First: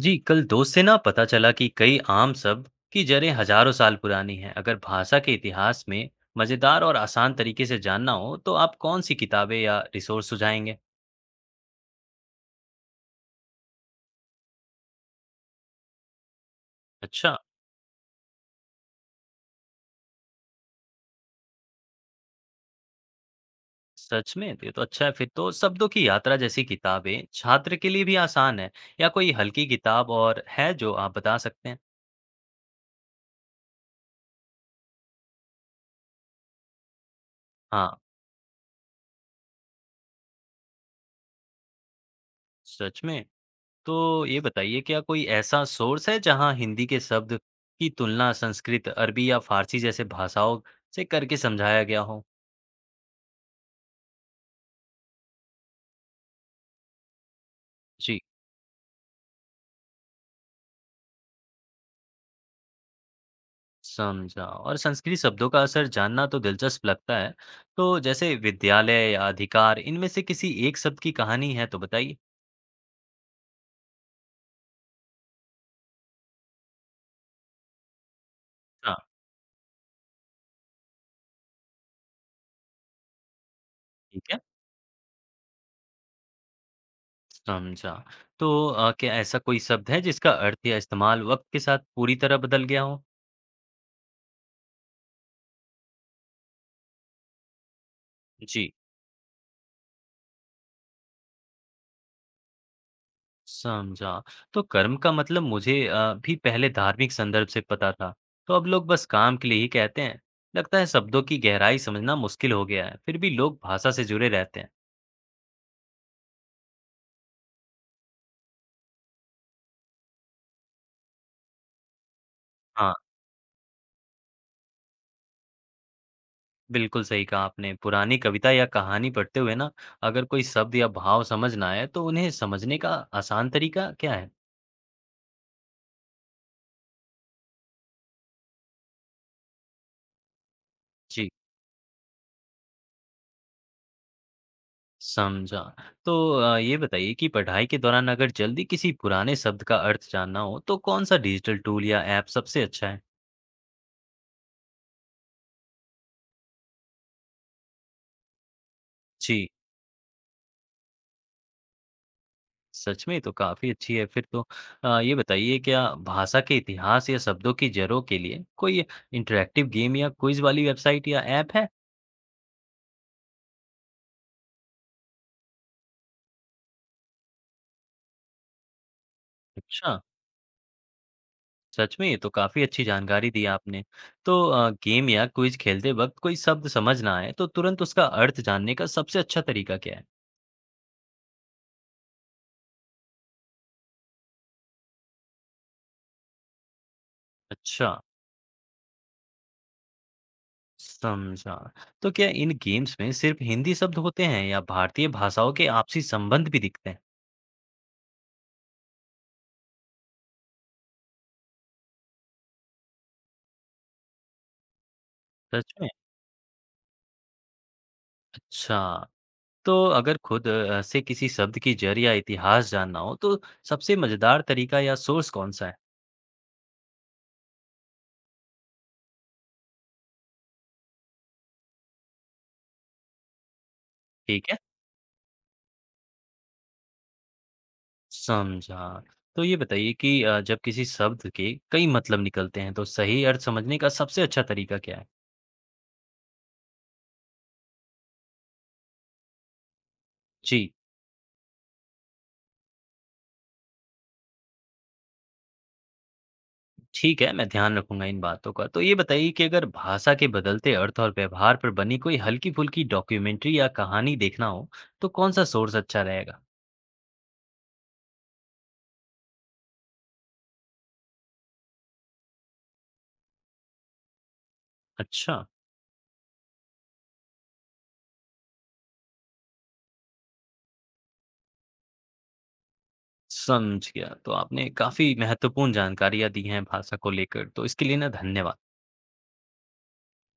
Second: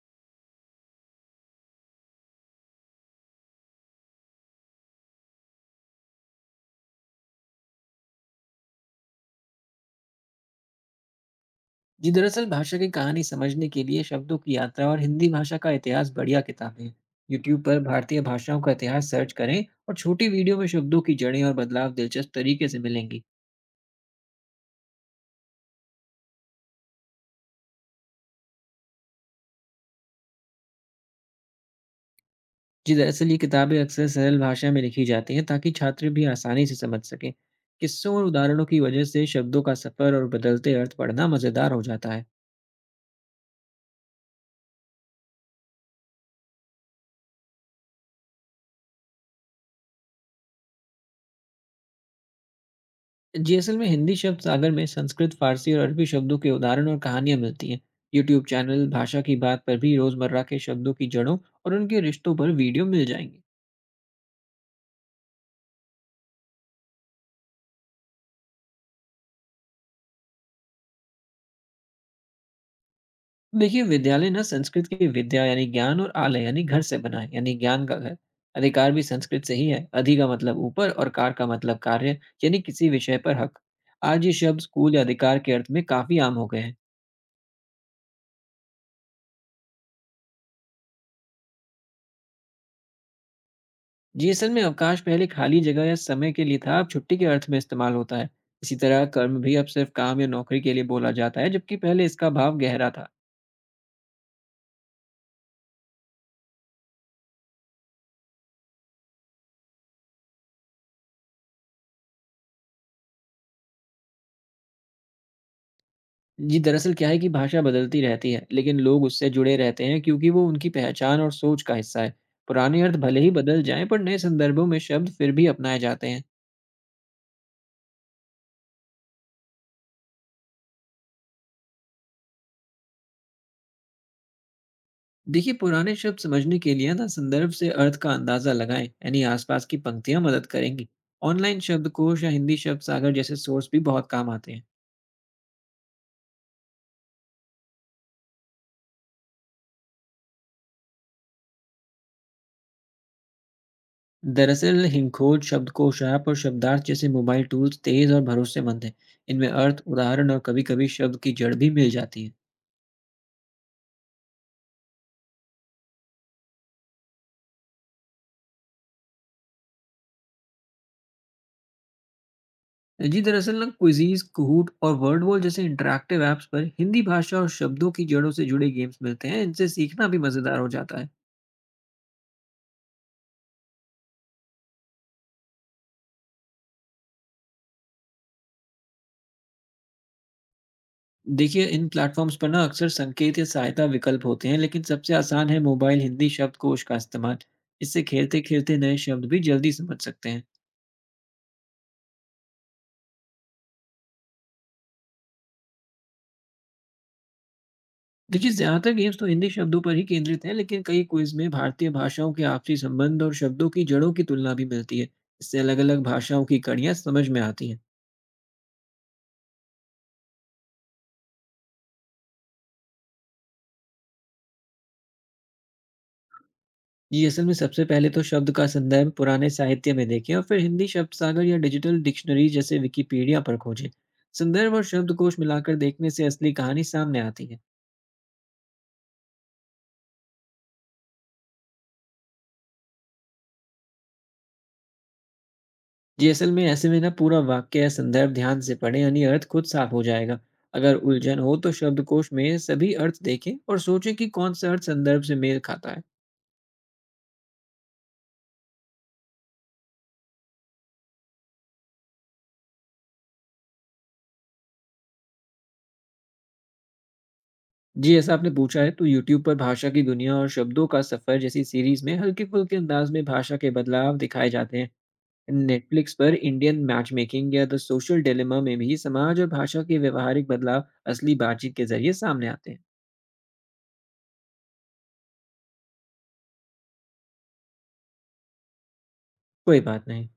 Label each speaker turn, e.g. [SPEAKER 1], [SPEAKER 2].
[SPEAKER 1] जी कल दोस्त से ना पता चला कि कई आम शब्द की जड़ें हजारों साल पुरानी हैं। अगर भाषा के इतिहास में मजेदार और आसान तरीके से जानना हो तो आप कौन सी किताबें या रिसोर्स सुझाएंगे?
[SPEAKER 2] जी दरअसल भाषा की कहानी समझने के लिए शब्दों की यात्रा और हिंदी भाषा का इतिहास बढ़िया किताबें हैं।
[SPEAKER 1] अच्छा।
[SPEAKER 2] यूट्यूब पर भारतीय भाषाओं का इतिहास सर्च करें और छोटी वीडियो में शब्दों की जड़ें और बदलाव दिलचस्प तरीके से मिलेंगी।
[SPEAKER 1] सच में ये तो अच्छा है फिर तो। शब्दों की यात्रा जैसी किताबें छात्र के लिए भी आसान है या कोई हल्की किताब और है जो आप बता सकते हैं?
[SPEAKER 2] जी दरअसल ये किताबें अक्सर सरल भाषा में लिखी जाती हैं ताकि छात्र भी आसानी से समझ सकें।
[SPEAKER 1] हाँ।
[SPEAKER 2] किस्सों और उदाहरणों की वजह से शब्दों का सफर और बदलते अर्थ पढ़ना मज़ेदार हो जाता है।
[SPEAKER 1] सच में। तो ये बताइए क्या कोई ऐसा सोर्स है जहाँ हिंदी के शब्द की तुलना संस्कृत, अरबी या फारसी जैसे भाषाओं से करके समझाया गया हो?
[SPEAKER 2] जी असल में हिंदी शब्द सागर में संस्कृत फारसी और अरबी शब्दों के उदाहरण और कहानियां मिलती हैं।
[SPEAKER 1] जी।
[SPEAKER 2] यूट्यूब चैनल भाषा की बात पर भी रोजमर्रा के शब्दों की जड़ों और उनके रिश्तों पर वीडियो मिल जाएंगे।
[SPEAKER 1] समझा। और संस्कृत शब्दों का असर जानना तो दिलचस्प लगता है। तो जैसे विद्यालय या अधिकार, इनमें से किसी एक शब्द की कहानी है तो बताइए?
[SPEAKER 2] देखिए विद्यालय ना संस्कृत की विद्या यानी ज्ञान और आलय यानी घर से बना है, यानी ज्ञान का घर। अधिकार
[SPEAKER 1] हाँ।
[SPEAKER 2] भी संस्कृत से ही है, अधि का मतलब ऊपर और कार का मतलब कार्य, यानी किसी विषय पर हक। आज
[SPEAKER 1] ठीक
[SPEAKER 2] ये
[SPEAKER 1] है।
[SPEAKER 2] शब्द स्कूल या अधिकार के अर्थ में काफी आम हो गए हैं।
[SPEAKER 1] समझा। तो क्या ऐसा कोई शब्द है जिसका अर्थ या इस्तेमाल वक़्त के साथ पूरी तरह बदल गया हो?
[SPEAKER 2] जी असल में अवकाश पहले खाली जगह या समय के लिए था, अब छुट्टी के अर्थ में इस्तेमाल होता है।
[SPEAKER 1] जी।
[SPEAKER 2] इसी तरह कर्म भी अब सिर्फ काम या नौकरी के लिए बोला जाता है, जबकि पहले इसका भाव गहरा था।
[SPEAKER 1] समझा। तो कर्म का मतलब मुझे भी पहले धार्मिक संदर्भ से पता था। तो अब लोग बस काम के लिए ही कहते हैं। लगता है शब्दों की गहराई समझना मुश्किल हो गया है, फिर भी लोग भाषा से जुड़े रहते हैं।
[SPEAKER 2] जी दरअसल क्या है कि भाषा बदलती रहती है लेकिन लोग उससे जुड़े रहते हैं क्योंकि वो उनकी पहचान और सोच का हिस्सा है। पुराने
[SPEAKER 1] हाँ।
[SPEAKER 2] अर्थ भले ही बदल जाएं पर नए संदर्भों में शब्द फिर भी अपनाए जाते हैं।
[SPEAKER 1] बिल्कुल सही कहा आपने। पुरानी कविता या कहानी पढ़ते हुए ना, अगर कोई शब्द या भाव समझ ना आए तो उन्हें समझने का आसान तरीका क्या है?
[SPEAKER 2] देखिए पुराने शब्द समझने के लिए ना संदर्भ से अर्थ का अंदाजा लगाएं, यानी आसपास की पंक्तियां मदद करेंगी।
[SPEAKER 1] जी।
[SPEAKER 2] ऑनलाइन शब्दकोश या हिंदी शब्द सागर जैसे सोर्स भी बहुत काम आते हैं।
[SPEAKER 1] समझा। तो ये बताइए कि पढ़ाई के दौरान अगर जल्दी किसी पुराने शब्द का अर्थ जानना हो तो कौन सा डिजिटल टूल या ऐप सबसे अच्छा है?
[SPEAKER 2] दरअसल हिंखोज शब्दकोश ऐप और शब्दार्थ जैसे मोबाइल टूल्स तेज और भरोसेमंद हैं।
[SPEAKER 1] जी।
[SPEAKER 2] इनमें अर्थ, उदाहरण और कभी कभी शब्द की जड़ भी मिल जाती है।
[SPEAKER 1] सच में ये तो काफ़ी अच्छी है फिर तो। ये बताइए क्या भाषा के इतिहास या शब्दों की जड़ों के लिए कोई इंटरैक्टिव गेम या क्विज़ वाली वेबसाइट या ऐप है?
[SPEAKER 2] जी दरअसल ना क्विजीज, कहूट और वर्ड वॉल जैसे इंटरेक्टिव ऐप्स पर हिंदी भाषा और शब्दों की जड़ों से जुड़े गेम्स मिलते हैं। इनसे
[SPEAKER 1] अच्छा।
[SPEAKER 2] सीखना भी मज़ेदार हो जाता है।
[SPEAKER 1] सच में ये तो काफी अच्छी जानकारी दी आपने। तो गेम या क्विज खेलते वक्त कोई शब्द समझ ना आए तो तुरंत उसका अर्थ जानने का सबसे अच्छा तरीका क्या है?
[SPEAKER 2] देखिए इन प्लेटफॉर्म्स पर ना अक्सर संकेत या सहायता विकल्प होते हैं, लेकिन सबसे आसान है मोबाइल हिंदी शब्दकोश का इस्तेमाल।
[SPEAKER 1] अच्छा।
[SPEAKER 2] इससे खेलते खेलते नए शब्द भी जल्दी समझ सकते हैं।
[SPEAKER 1] समझा। तो क्या इन गेम्स में सिर्फ हिंदी शब्द होते हैं या भारतीय भाषाओं के आपसी संबंध भी दिखते हैं?
[SPEAKER 2] देखिए ज्यादातर गेम्स तो हिंदी शब्दों पर ही केंद्रित हैं, लेकिन कई क्विज में भारतीय भाषाओं के आपसी संबंध और शब्दों की जड़ों की तुलना भी मिलती है। इससे
[SPEAKER 1] सच में?
[SPEAKER 2] अलग-अलग भाषाओं की कड़ियाँ समझ में आती हैं।
[SPEAKER 1] अच्छा। तो अगर खुद से किसी शब्द की जड़ या इतिहास जानना हो तो सबसे मजेदार तरीका या सोर्स कौन सा है?
[SPEAKER 2] ये असल में सबसे पहले तो शब्द का संदर्भ पुराने साहित्य में देखें और फिर हिंदी शब्द सागर या डिजिटल डिक्शनरी जैसे विकिपीडिया पर खोजें।
[SPEAKER 1] ठीक है।
[SPEAKER 2] संदर्भ और शब्दकोश मिलाकर देखने से असली कहानी सामने आती है।
[SPEAKER 1] समझा। तो ये बताइए कि जब किसी शब्द के कई मतलब निकलते हैं, तो सही अर्थ समझने का सबसे अच्छा तरीका क्या है?
[SPEAKER 2] जी, असल में ऐसे में ना पूरा वाक्य या संदर्भ ध्यान से पढ़ें, यानी अर्थ खुद साफ हो जाएगा।
[SPEAKER 1] जी।
[SPEAKER 2] अगर उलझन हो तो शब्दकोश में सभी अर्थ देखें और सोचें कि कौन सा अर्थ संदर्भ से मेल खाता है।
[SPEAKER 1] ठीक है, मैं ध्यान रखूँगा इन बातों का। तो ये बताइए कि अगर भाषा के बदलते अर्थ और व्यवहार पर बनी कोई हल्की-फुल्की डॉक्यूमेंट्री या कहानी देखना हो, तो कौन-सा सोर्स अच्छा रहेगा?
[SPEAKER 2] जी, ऐसा आपने पूछा है तो यूट्यूब पर भाषा की दुनिया और शब्दों का सफर जैसी सीरीज में हल्के-फुल्के अंदाज में भाषा के बदलाव दिखाए जाते हैं।
[SPEAKER 1] अच्छा।
[SPEAKER 2] नेटफ्लिक्स पर इंडियन मैच मेकिंग या द सोशल डिलेमा में भी समाज और भाषा के व्यवहारिक बदलाव असली बातचीत के जरिए सामने आते हैं।
[SPEAKER 1] समझ गया। तो आपने काफ़ी महत्वपूर्ण जानकारियाँ दी हैं भाषा को लेकर, तो इसके लिए ना धन्यवाद।
[SPEAKER 2] कोई बात नहीं।